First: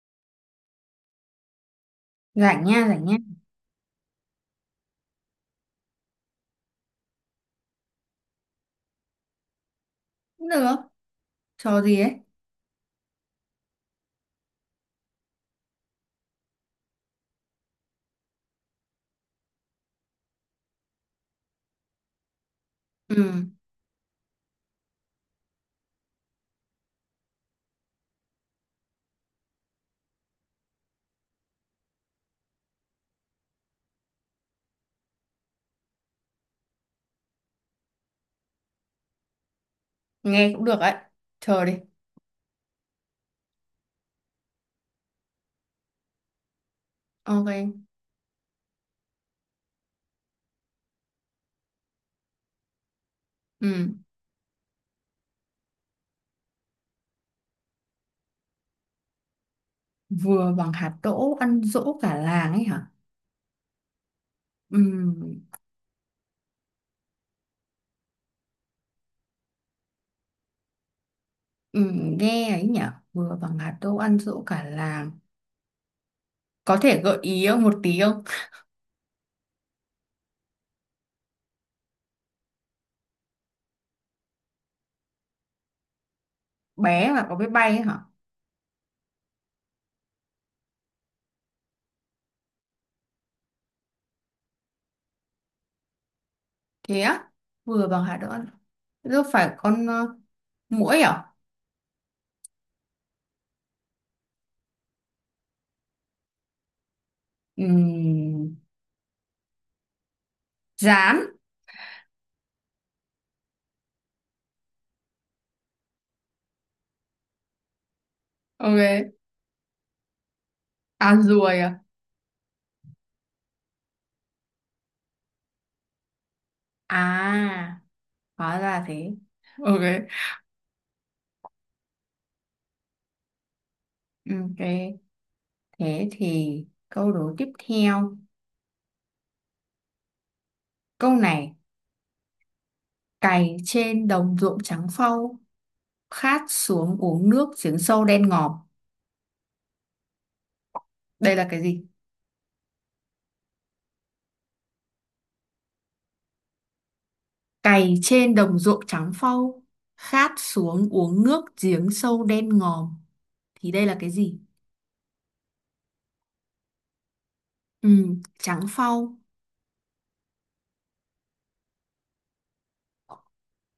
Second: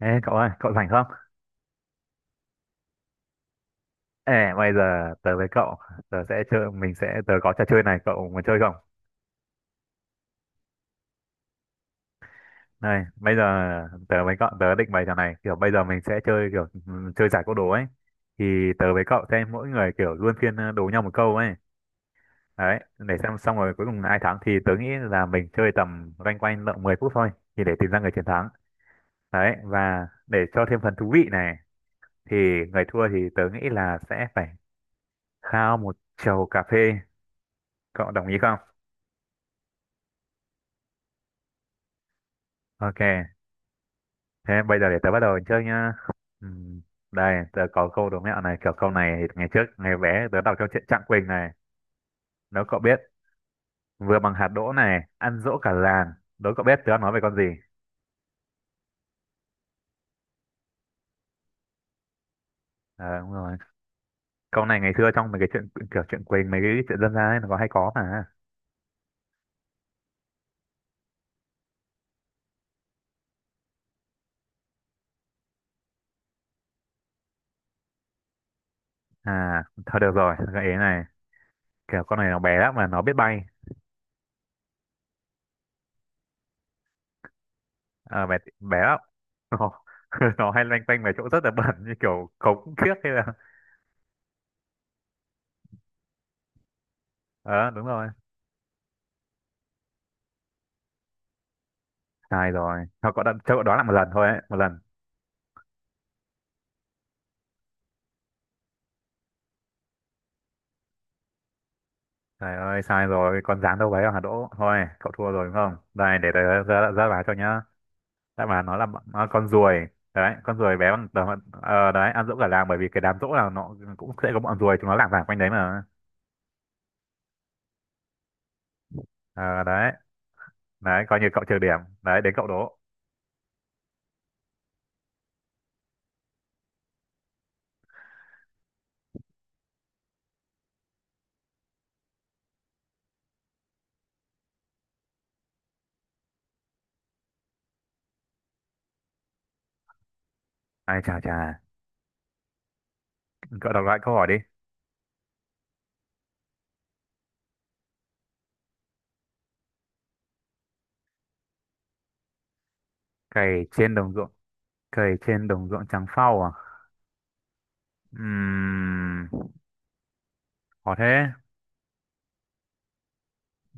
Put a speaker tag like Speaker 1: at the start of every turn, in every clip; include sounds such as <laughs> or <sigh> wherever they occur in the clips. Speaker 1: Ê cậu ơi, cậu rảnh không?
Speaker 2: Rảnh nha, rảnh nha.
Speaker 1: Ê, bây giờ tớ với cậu, tớ sẽ chơi, mình sẽ, tớ có trò chơi này, cậu muốn chơi không?
Speaker 2: Cũng được. Trò gì ấy?
Speaker 1: Này, bây giờ tớ với cậu, tớ định bày trò này, kiểu bây giờ mình sẽ chơi kiểu chơi giải câu đố ấy. Thì tớ với cậu sẽ mỗi người kiểu luân phiên đố nhau một câu ấy. Đấy,
Speaker 2: Ừ,
Speaker 1: để xem xong rồi cuối cùng ai thắng thì tớ nghĩ là mình chơi tầm loanh quanh lợn 10 phút thôi, thì để tìm ra người chiến thắng. Đấy, và để cho thêm phần thú vị này, thì người thua thì tớ nghĩ là sẽ phải khao một chầu cà phê. Cậu đồng ý không?
Speaker 2: nghe cũng được ấy. Chờ đi.
Speaker 1: Ok. Thế bây giờ để tớ bắt đầu chơi nhá. Ừm, Đây, tớ
Speaker 2: Ok.
Speaker 1: có câu đố mẹo này, kiểu câu này thì ngày trước, ngày bé tớ đọc trong truyện Trạng Quỳnh này. Nếu cậu biết,
Speaker 2: Ừ,
Speaker 1: vừa bằng hạt đỗ này, ăn dỗ cả làng. Đố cậu biết tớ đang nói về con gì?
Speaker 2: vừa bằng hạt đỗ ăn dỗ cả làng ấy hả?
Speaker 1: Ờ, đúng rồi. Câu
Speaker 2: Ừ,
Speaker 1: này ngày xưa trong mấy cái chuyện kiểu truyện Quỳnh, mấy cái chuyện dân gian ấy, nó có hay có mà.
Speaker 2: ừ, nghe ấy nhở? Vừa bằng hạt đỗ ăn dỗ cả làng. Có thể gợi ý không một tí không?
Speaker 1: À, thôi được rồi, gợi ý này. Kiểu con này nó bé lắm mà nó biết bay.
Speaker 2: Bé mà có biết bay ấy hả?
Speaker 1: Ờ, bé, bé lắm. Nó, <laughs> nó hay loanh quanh về chỗ rất là bẩn như kiểu cống kiếp hay là...
Speaker 2: Thế á?
Speaker 1: Ờ, đúng
Speaker 2: Vừa bằng
Speaker 1: rồi.
Speaker 2: hạt đỗ ăn. Thế đâu phải con muỗi à?
Speaker 1: Sai rồi. Thôi cậu đã, cho cậu đoán lại một lần thôi ấy, một lần.
Speaker 2: Ừ, rán.
Speaker 1: Trời ơi, sai rồi, con dáng đâu đấy hả Đỗ? Thôi, cậu thua rồi đúng không? Đây, để tớ ra báo cho nhá. Đáp án nó là
Speaker 2: Ok.
Speaker 1: nó là con ruồi. Đấy, con ruồi bé bằng
Speaker 2: À,
Speaker 1: tờ,
Speaker 2: ruồi à?
Speaker 1: đấy, ăn dỗ cả làng bởi vì cái đám dỗ là nó cũng sẽ có bọn ruồi, chúng nó lảng vảng quanh đấy mà.
Speaker 2: À, hóa ra thế.
Speaker 1: Ờ,
Speaker 2: Ok.
Speaker 1: đấy, đấy, coi như cậu trừ điểm. Đấy, đến cậu Đỗ.
Speaker 2: Ok. Thế thì câu đố tiếp theo. Câu này, cày trên đồng ruộng trắng phau, khát xuống uống nước giếng sâu đen ngòm.
Speaker 1: Ai chà
Speaker 2: Đây
Speaker 1: chà,
Speaker 2: là cái gì?
Speaker 1: cậu đọc lại câu hỏi đi.
Speaker 2: Cày trên đồng ruộng trắng phau, khát xuống uống nước giếng sâu đen ngòm.
Speaker 1: Cày
Speaker 2: Thì đây
Speaker 1: trên
Speaker 2: là cái
Speaker 1: đồng ruộng,
Speaker 2: gì?
Speaker 1: Cày trên đồng ruộng trắng phau à?
Speaker 2: Ừ, trắng phau.
Speaker 1: Ừm, khó thế.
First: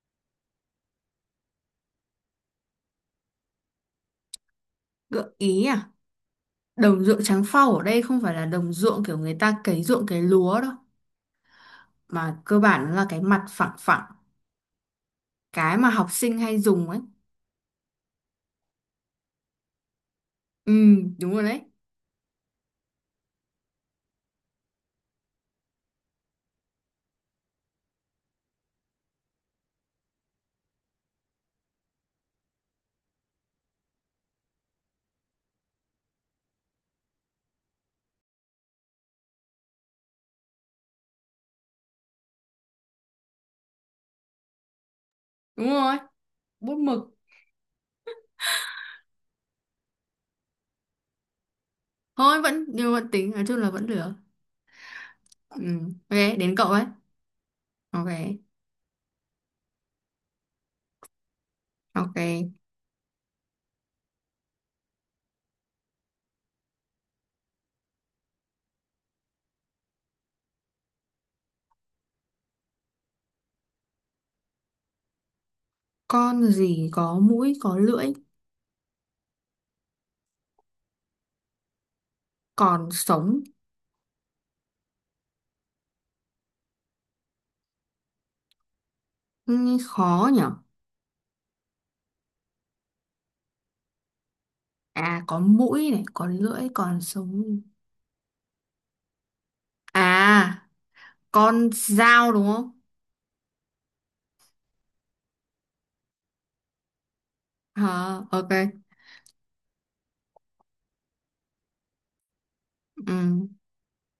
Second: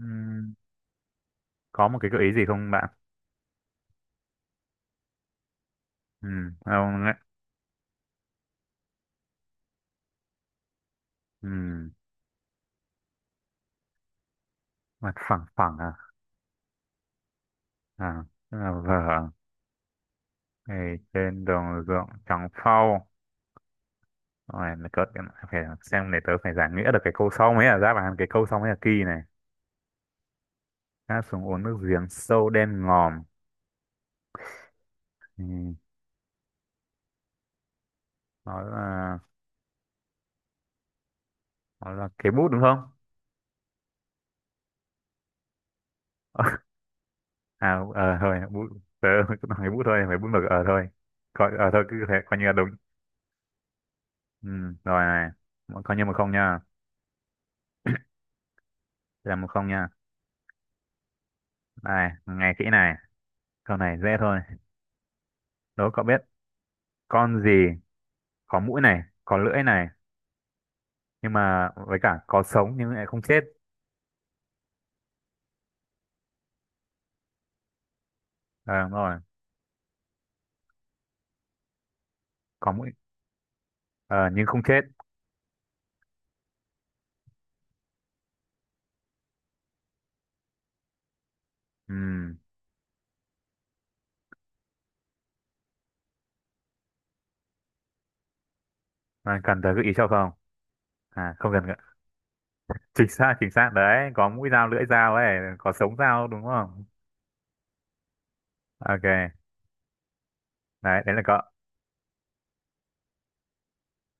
Speaker 1: Ừm, có một cái gợi ý gì không bạn?
Speaker 2: Gợi ý à?
Speaker 1: Không,
Speaker 2: Đồng
Speaker 1: ấy.
Speaker 2: ruộng trắng phau ở đây không phải là đồng ruộng kiểu người ta cấy ruộng cấy lúa đâu.
Speaker 1: ừm,
Speaker 2: Mà cơ bản nó là cái mặt phẳng phẳng.
Speaker 1: mặt phẳng phẳng
Speaker 2: Cái mà
Speaker 1: à?
Speaker 2: học sinh hay dùng ấy.
Speaker 1: À, tức là vở
Speaker 2: Ừ,
Speaker 1: ngày
Speaker 2: đúng rồi
Speaker 1: trên
Speaker 2: đấy.
Speaker 1: đồng ruộng trắng phau rồi là cỡ phải xem để tớ phải giải nghĩa được cái câu sau mới là đáp án cái câu sau mới là kỳ này, ngã xuống uống nước giếng sâu đen ngòm. Ừ, đó là đó là cái bút đúng không?
Speaker 2: Đúng rồi. Bút
Speaker 1: <laughs>
Speaker 2: mực.
Speaker 1: À, ờ thôi bút, tớ cứ nói cái bút thôi phải bút mực ờ thôi, coi ờ thôi cứ thế coi
Speaker 2: Thôi
Speaker 1: như là
Speaker 2: vẫn
Speaker 1: đúng.
Speaker 2: nhưng vẫn tính nói chung là vẫn được.
Speaker 1: Ừ, rồi này.
Speaker 2: Ừ.
Speaker 1: Coi như một
Speaker 2: Ok,
Speaker 1: không
Speaker 2: đến
Speaker 1: nha.
Speaker 2: cậu ấy. Ok.
Speaker 1: Đây là 1-0 nha, này
Speaker 2: Ok.
Speaker 1: nghe kỹ này, câu này dễ thôi, đố cậu biết con gì có mũi này có lưỡi này nhưng mà với cả có sống nhưng lại không chết.
Speaker 2: Con gì có mũi có lưỡi
Speaker 1: À, đúng rồi, có
Speaker 2: còn
Speaker 1: mũi
Speaker 2: sống?
Speaker 1: ờ, nhưng không chết.
Speaker 2: Nghe khó nhở.
Speaker 1: Ừ.
Speaker 2: À có mũi này, có lưỡi còn sống.
Speaker 1: Bạn cần tới gợi ý cho không?
Speaker 2: À,
Speaker 1: À không cần
Speaker 2: con
Speaker 1: <laughs>
Speaker 2: dao đúng không?
Speaker 1: chính xác, chính xác đấy, có mũi dao lưỡi dao ấy, có sống dao đúng không?
Speaker 2: Ờ, ok.
Speaker 1: Ok đấy, đấy là cậu.
Speaker 2: Ừ,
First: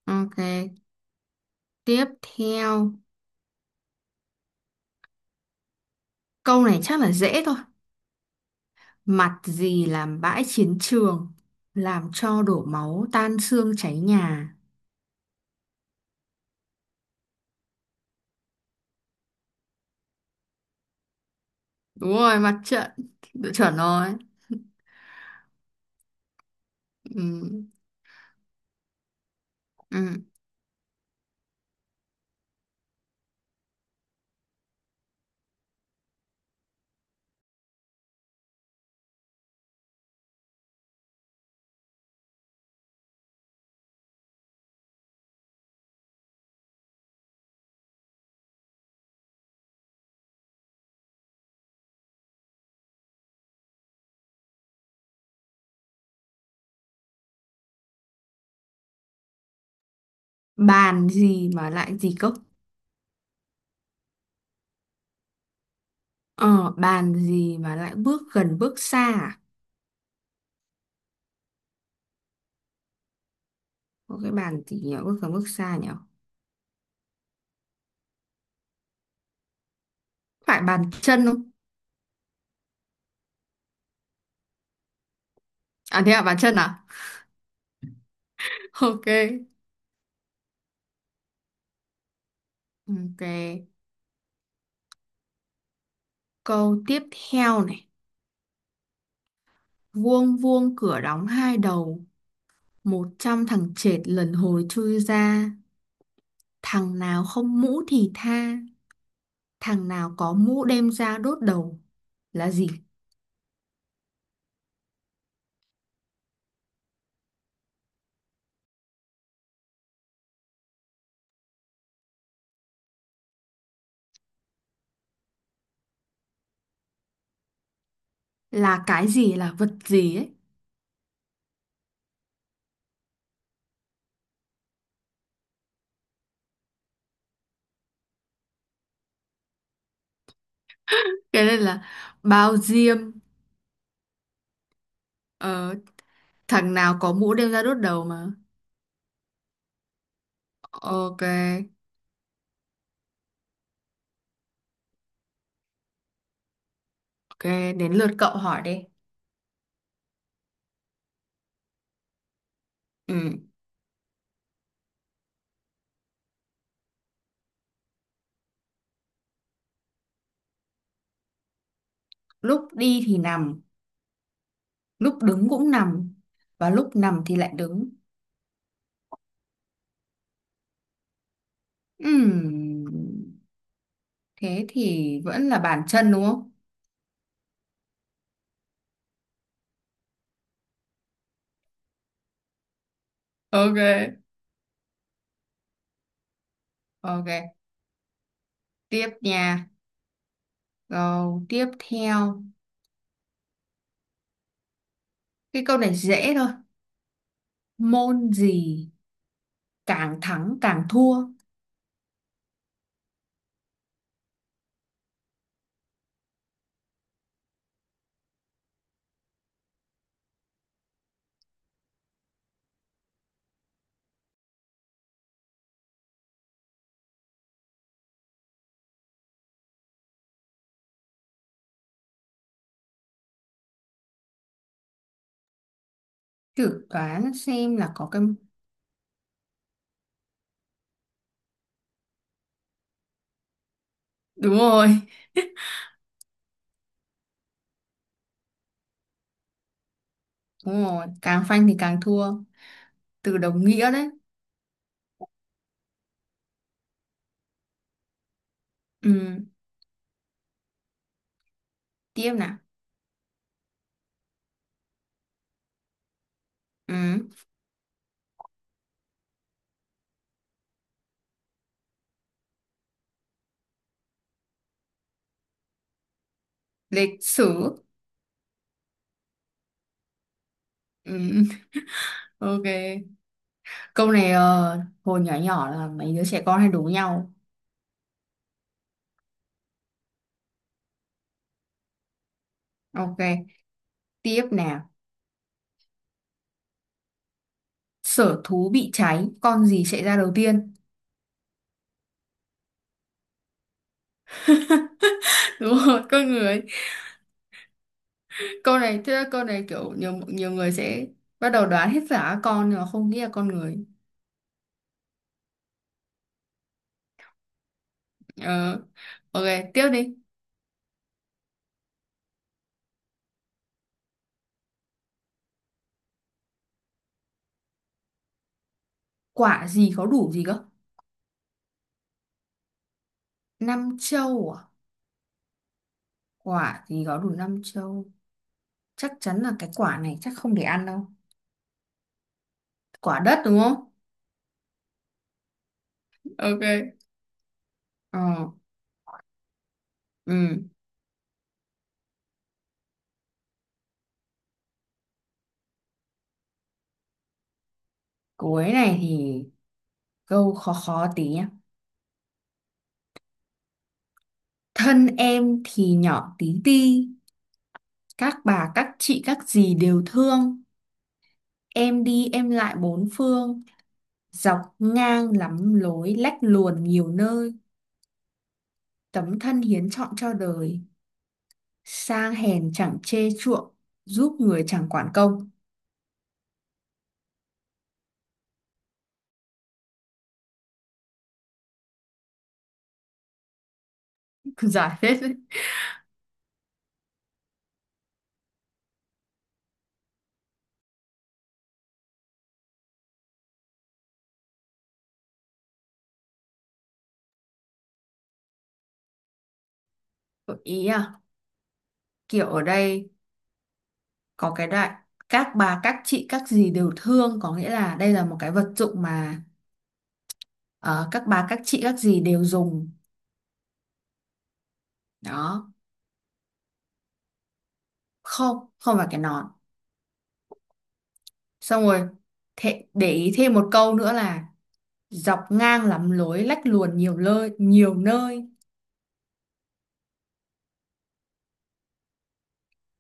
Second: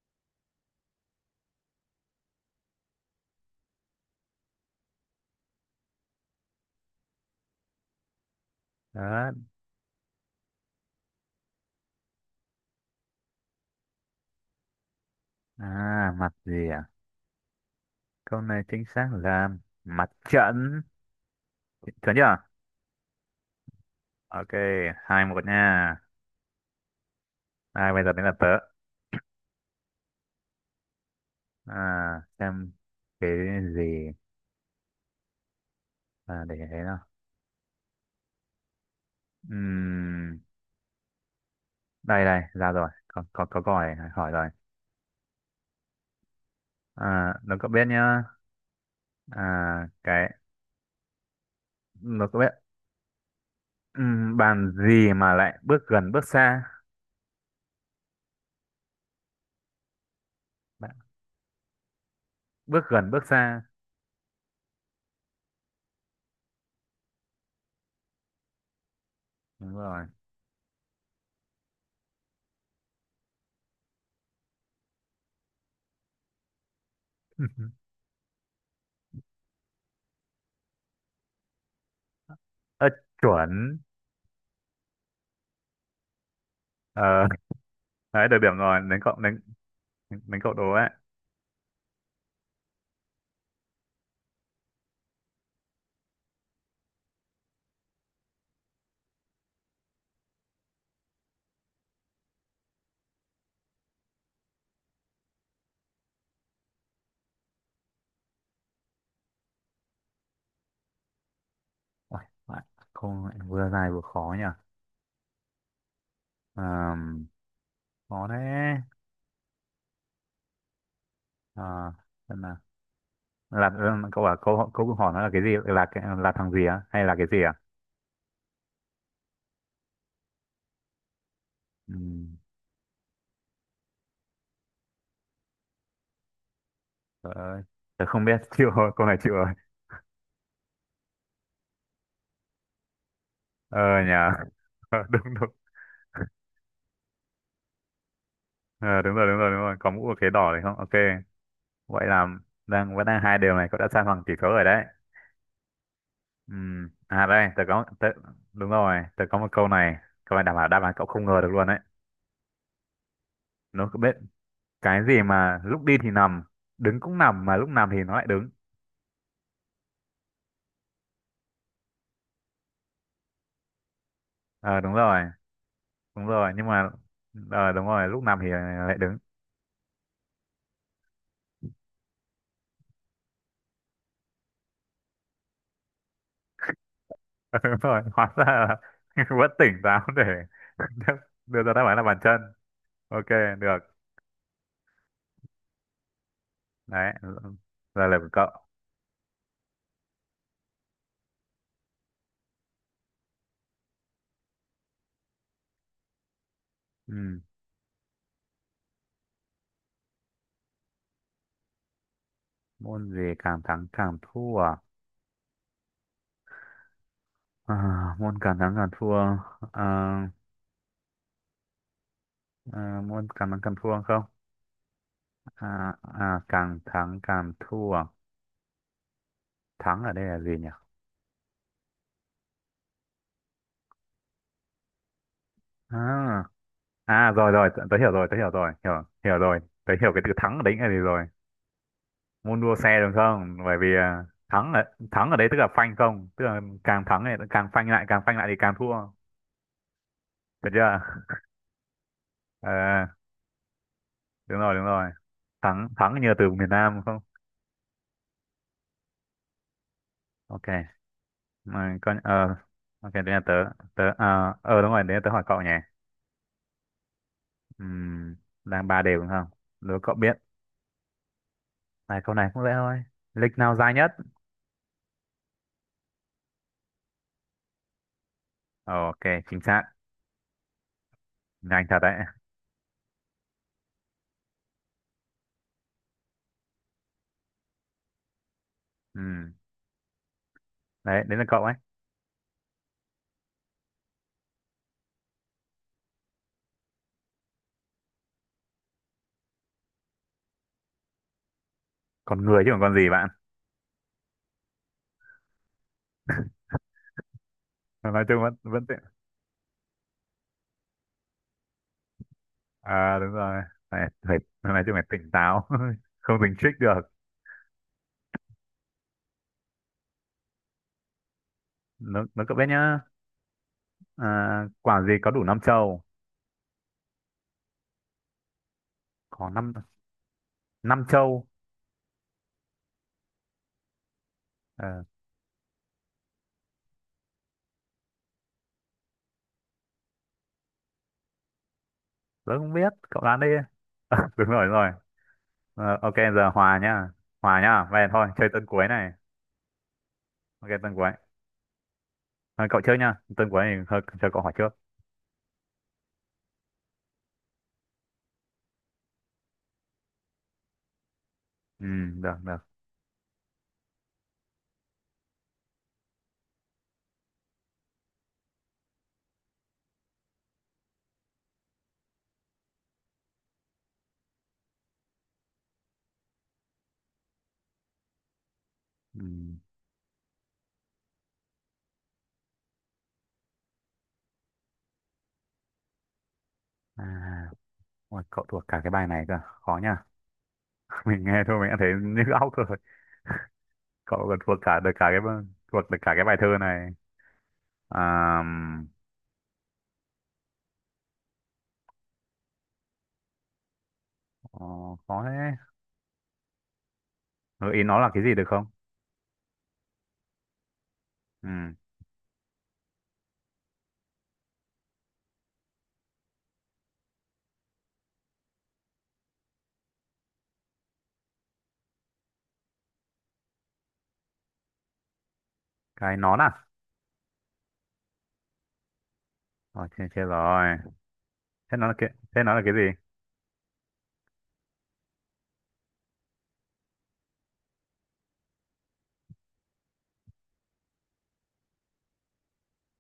Speaker 2: ok. Tiếp theo. Câu này chắc là dễ thôi.
Speaker 1: Đó.
Speaker 2: Mặt gì làm bãi chiến trường, làm cho đổ máu tan xương cháy nhà.
Speaker 1: À mặt gì à, câu này chính xác là mặt trận.
Speaker 2: Đúng
Speaker 1: Chuẩn chưa?
Speaker 2: rồi, mặt trận. Đội chuẩn rồi.
Speaker 1: Ok, 2-1 nha.
Speaker 2: Ừ.
Speaker 1: À, bây giờ đến là tớ.
Speaker 2: Ừ.
Speaker 1: à, xem cái gì, để thế nào, đây đây ra rồi, có câu hỏi hỏi rồi. À, nó có biết nhá, à, cái nó có biết, bàn gì mà lại bước gần bước xa? Bạn-
Speaker 2: Bàn gì mà lại gì cốc?
Speaker 1: bước gần bước xa.
Speaker 2: Ờ bàn gì mà lại bước gần bước xa à?
Speaker 1: Đúng rồi.
Speaker 2: Có cái bàn gì nhỉ bước gần bước xa nhỉ?
Speaker 1: <laughs>
Speaker 2: Phải bàn chân không?
Speaker 1: Ơ chuẩn.
Speaker 2: À thế à, bàn chân à?
Speaker 1: Ờ <laughs> đấy được điểm rồi,
Speaker 2: <laughs>
Speaker 1: đến
Speaker 2: Ok.
Speaker 1: cậu, đến đến cậu đố ấy.
Speaker 2: Ok, câu tiếp theo này. Vuông vuông cửa đóng hai đầu, một trăm thằng chệt lần hồi chui ra, thằng nào không mũ thì tha, thằng nào có mũ đem ra đốt đầu.
Speaker 1: Ôi,
Speaker 2: Là
Speaker 1: bạn
Speaker 2: gì?
Speaker 1: không lại vừa dài vừa khó nhỉ. Ờm, khó thế. à, xem nào, là cậu bảo câu câu hỏi nó là cái gì là là thằng gì á hay là cái gì à?
Speaker 2: Là cái gì, là vật gì ấy.
Speaker 1: Ừm, Trời ơi, tớ không biết, <laughs> chịu rồi, câu này chịu rồi.
Speaker 2: Cái này là bao diêm.
Speaker 1: Ờ nhà, Ờ, <laughs> đúng đúng,
Speaker 2: Ờ, thằng nào có mũ đem ra đốt đầu mà.
Speaker 1: Ờ, đúng rồi, đúng rồi, đúng rồi, có mũ và khế đỏ đấy không? Ok,
Speaker 2: Ok.
Speaker 1: vậy là đang vẫn đang hai điều này, cậu đã san bằng tỷ số rồi đấy. À
Speaker 2: Ok,
Speaker 1: đây,
Speaker 2: đến lượt cậu hỏi
Speaker 1: đúng
Speaker 2: đi.
Speaker 1: rồi, tớ có một câu này đảm bảo đáp án cậu không ngờ được luôn đấy.
Speaker 2: Ừ.
Speaker 1: Nó có biết cái gì mà lúc đi thì nằm, đứng cũng nằm, mà lúc nằm thì nó lại đứng.
Speaker 2: Lúc đi thì nằm,
Speaker 1: Ờ
Speaker 2: lúc đứng cũng nằm,
Speaker 1: đúng rồi, nhưng
Speaker 2: và
Speaker 1: mà,
Speaker 2: lúc nằm thì lại
Speaker 1: ờ đúng
Speaker 2: đứng.
Speaker 1: rồi, lúc nằm thì lại đứng.
Speaker 2: Ừm, thế thì vẫn là bàn chân đúng không?
Speaker 1: <laughs> Đúng rồi, hóa ra là <laughs> vẫn tỉnh táo để <laughs> đưa ra đáp án là bàn chân. Ok
Speaker 2: Ok.
Speaker 1: được đấy,
Speaker 2: Ok,
Speaker 1: giờ là của cậu.
Speaker 2: tiếp nha. Câu tiếp theo, cái câu này dễ thôi.
Speaker 1: Ừ.
Speaker 2: Môn gì càng thắng càng thua?
Speaker 1: Môn gì càng thắng càng thua à? À, môn càng thắng càng thua, à, à, môn càng thắng càng thua không, à, à, càng thắng càng thua, thắng ở đây là gì nhỉ? À,
Speaker 2: Thử
Speaker 1: à
Speaker 2: đoán
Speaker 1: rồi rồi
Speaker 2: xem
Speaker 1: tớ,
Speaker 2: là
Speaker 1: tớ
Speaker 2: có
Speaker 1: hiểu
Speaker 2: cái.
Speaker 1: rồi, tớ hiểu rồi. Tớ hiểu cái từ thắng ở đấy là gì rồi. Môn đua xe đúng không, bởi vì à,
Speaker 2: Đúng rồi,
Speaker 1: thắng ở đấy tức là phanh không, tức là càng thắng này càng phanh lại, càng phanh lại thì càng thua, được
Speaker 2: đúng
Speaker 1: chưa?
Speaker 2: rồi,
Speaker 1: <laughs>
Speaker 2: càng phanh thì càng thua.
Speaker 1: Ờ,
Speaker 2: Từ đồng nghĩa đấy.
Speaker 1: đúng rồi đúng rồi, thắng thắng như từ miền Nam không?
Speaker 2: Ừ,
Speaker 1: Ok, mà con
Speaker 2: tiếp
Speaker 1: ờ,
Speaker 2: nào.
Speaker 1: ok đấy là tớ. Đúng rồi, đấy là tớ hỏi cậu nhỉ.
Speaker 2: Ừ,
Speaker 1: Ừm, đang ba đều đúng không, đố cậu biết, này câu này cũng dễ thôi, lịch nào dài nhất?
Speaker 2: lịch sử.
Speaker 1: Ok, chính xác,
Speaker 2: Ừ,
Speaker 1: nhanh thật đấy.
Speaker 2: ok. Câu này hồi nhỏ nhỏ là mấy đứa trẻ con hay đố nhau.
Speaker 1: Ừm, đấy đấy là cậu ấy.
Speaker 2: Ok, tiếp nào. Sở thú bị cháy, con gì chạy ra đầu tiên?
Speaker 1: Còn người chứ còn con gì bạn?
Speaker 2: <laughs> Đúng rồi, con người.
Speaker 1: Nói chung vẫn
Speaker 2: Câu
Speaker 1: vẫn tiện.
Speaker 2: này, thế là câu này kiểu nhiều nhiều người sẽ bắt đầu đoán hết cả các con nhưng mà không
Speaker 1: À
Speaker 2: nghĩ là
Speaker 1: đúng
Speaker 2: con
Speaker 1: rồi,
Speaker 2: người.
Speaker 1: phải phải nói chung phải tỉnh táo, <laughs> không tỉnh trích được.
Speaker 2: Ờ, ok, tiếp đi.
Speaker 1: Nó cậu biết nhá, à, quả gì có đủ năm châu? Có
Speaker 2: Quả
Speaker 1: năm
Speaker 2: gì có đủ gì cơ?
Speaker 1: năm châu.
Speaker 2: Năm châu à?
Speaker 1: Ờ,
Speaker 2: Quả thì có đủ năm châu, chắc chắn là cái quả này chắc không để ăn đâu.
Speaker 1: tớ không biết
Speaker 2: Quả
Speaker 1: cậu
Speaker 2: đất
Speaker 1: đoán đi.
Speaker 2: đúng không?
Speaker 1: <laughs> Đúng rồi đúng rồi. Ờ, ok giờ hòa
Speaker 2: Ok.
Speaker 1: nhá, hòa nhá vậy thôi chơi
Speaker 2: Ờ.
Speaker 1: tuần cuối này.
Speaker 2: Ừ.
Speaker 1: Ok tuần cuối. Ờ, cậu trước nhá, tuần cuối thì thôi cho cậu hỏi trước.
Speaker 2: Cuối này thì câu khó khó tí nhá.
Speaker 1: Ừ được được.
Speaker 2: Thân em thì nhỏ tí ti, các bà các chị các dì đều thương, em đi em lại bốn phương, dọc ngang lắm lối lách luồn nhiều nơi,
Speaker 1: Ừ.
Speaker 2: tấm thân hiến trọn cho đời, sang hèn chẳng chê chuộng, giúp người chẳng quản công.
Speaker 1: À ôi, cậu thuộc cả cái bài này cơ, khó nhá, <laughs> mình nghe thôi mình đã thấy như óc rồi, cậu còn thuộc
Speaker 2: <laughs>
Speaker 1: cả được
Speaker 2: Giải
Speaker 1: cả
Speaker 2: hết đấy.
Speaker 1: thuộc được cả cái bài thơ này. À, ờ, khó thế, gợi ý nó là cái gì được không?
Speaker 2: Gợi ý à?
Speaker 1: Ừ,
Speaker 2: Kiểu ở đây có cái đại, các bà các chị các dì đều thương có nghĩa là đây là một cái vật dụng mà ờ, các bà các chị các dì đều dùng đó.
Speaker 1: cái nón à?
Speaker 2: Không không phải cái nón.
Speaker 1: Rồi, chết, chết rồi, thế
Speaker 2: Xong
Speaker 1: nó là
Speaker 2: rồi.
Speaker 1: cái thế nó là cái
Speaker 2: Thế,
Speaker 1: gì?
Speaker 2: để ý thêm một câu nữa là dọc ngang lắm lối lách luồn nhiều nơi, nhiều nơi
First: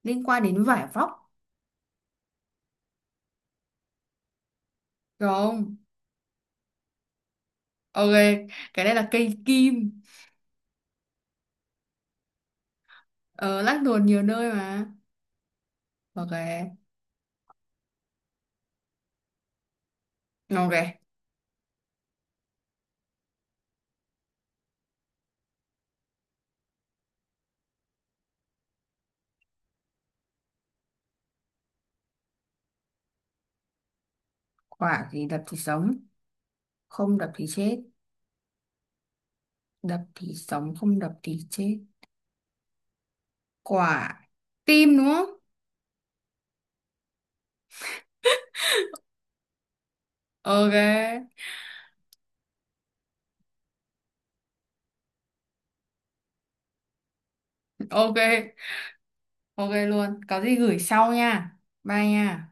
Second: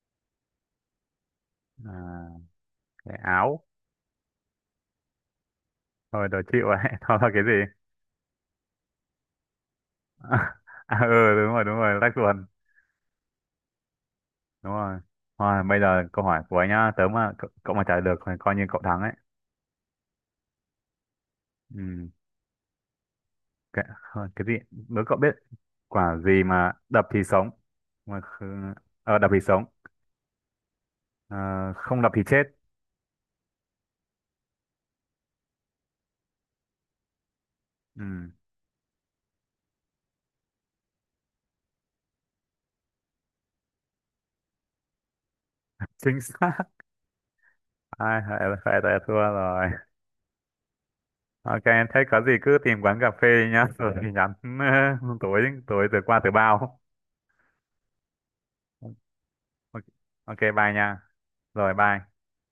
Speaker 2: liên quan đến vải vóc.
Speaker 1: À, cái áo?
Speaker 2: Được không?
Speaker 1: Thôi đòi chịu ấy, <laughs> thôi là cái gì? <laughs>
Speaker 2: Ok, cái đây là cây kim.
Speaker 1: À, ừ đúng rồi đúng rồi, lách luật.
Speaker 2: Ờ, lách luồn nhiều nơi
Speaker 1: Đúng
Speaker 2: mà.
Speaker 1: rồi. Thôi bây giờ câu
Speaker 2: Ok.
Speaker 1: hỏi của anh nhá, cậu mà trả lời được thì coi như cậu thắng ấy.
Speaker 2: Ok.
Speaker 1: Ừ. cái, cái gì, nếu cậu biết, quả gì mà đập thì sống, mà kh- ờ, đập thì sống, ờ, không đập thì chết?
Speaker 2: Quả thì đập thì sống không đập thì chết.
Speaker 1: Ừ.
Speaker 2: Đập thì sống không đập thì chết. Quả tim đúng không?
Speaker 1: Chính xác. <laughs> Ai phải phải là thua rồi.
Speaker 2: Ok.
Speaker 1: Ok, thế có gì cứ tìm quán cà phê nhá, <laughs> rồi thì nhắn, <laughs> tối tối từ qua từ bao.
Speaker 2: Ok. Ok
Speaker 1: Ok,
Speaker 2: luôn,
Speaker 1: ok,
Speaker 2: có gì
Speaker 1: bye
Speaker 2: gửi
Speaker 1: nha.
Speaker 2: sau nha.
Speaker 1: Rồi
Speaker 2: Bye
Speaker 1: bye.
Speaker 2: nha.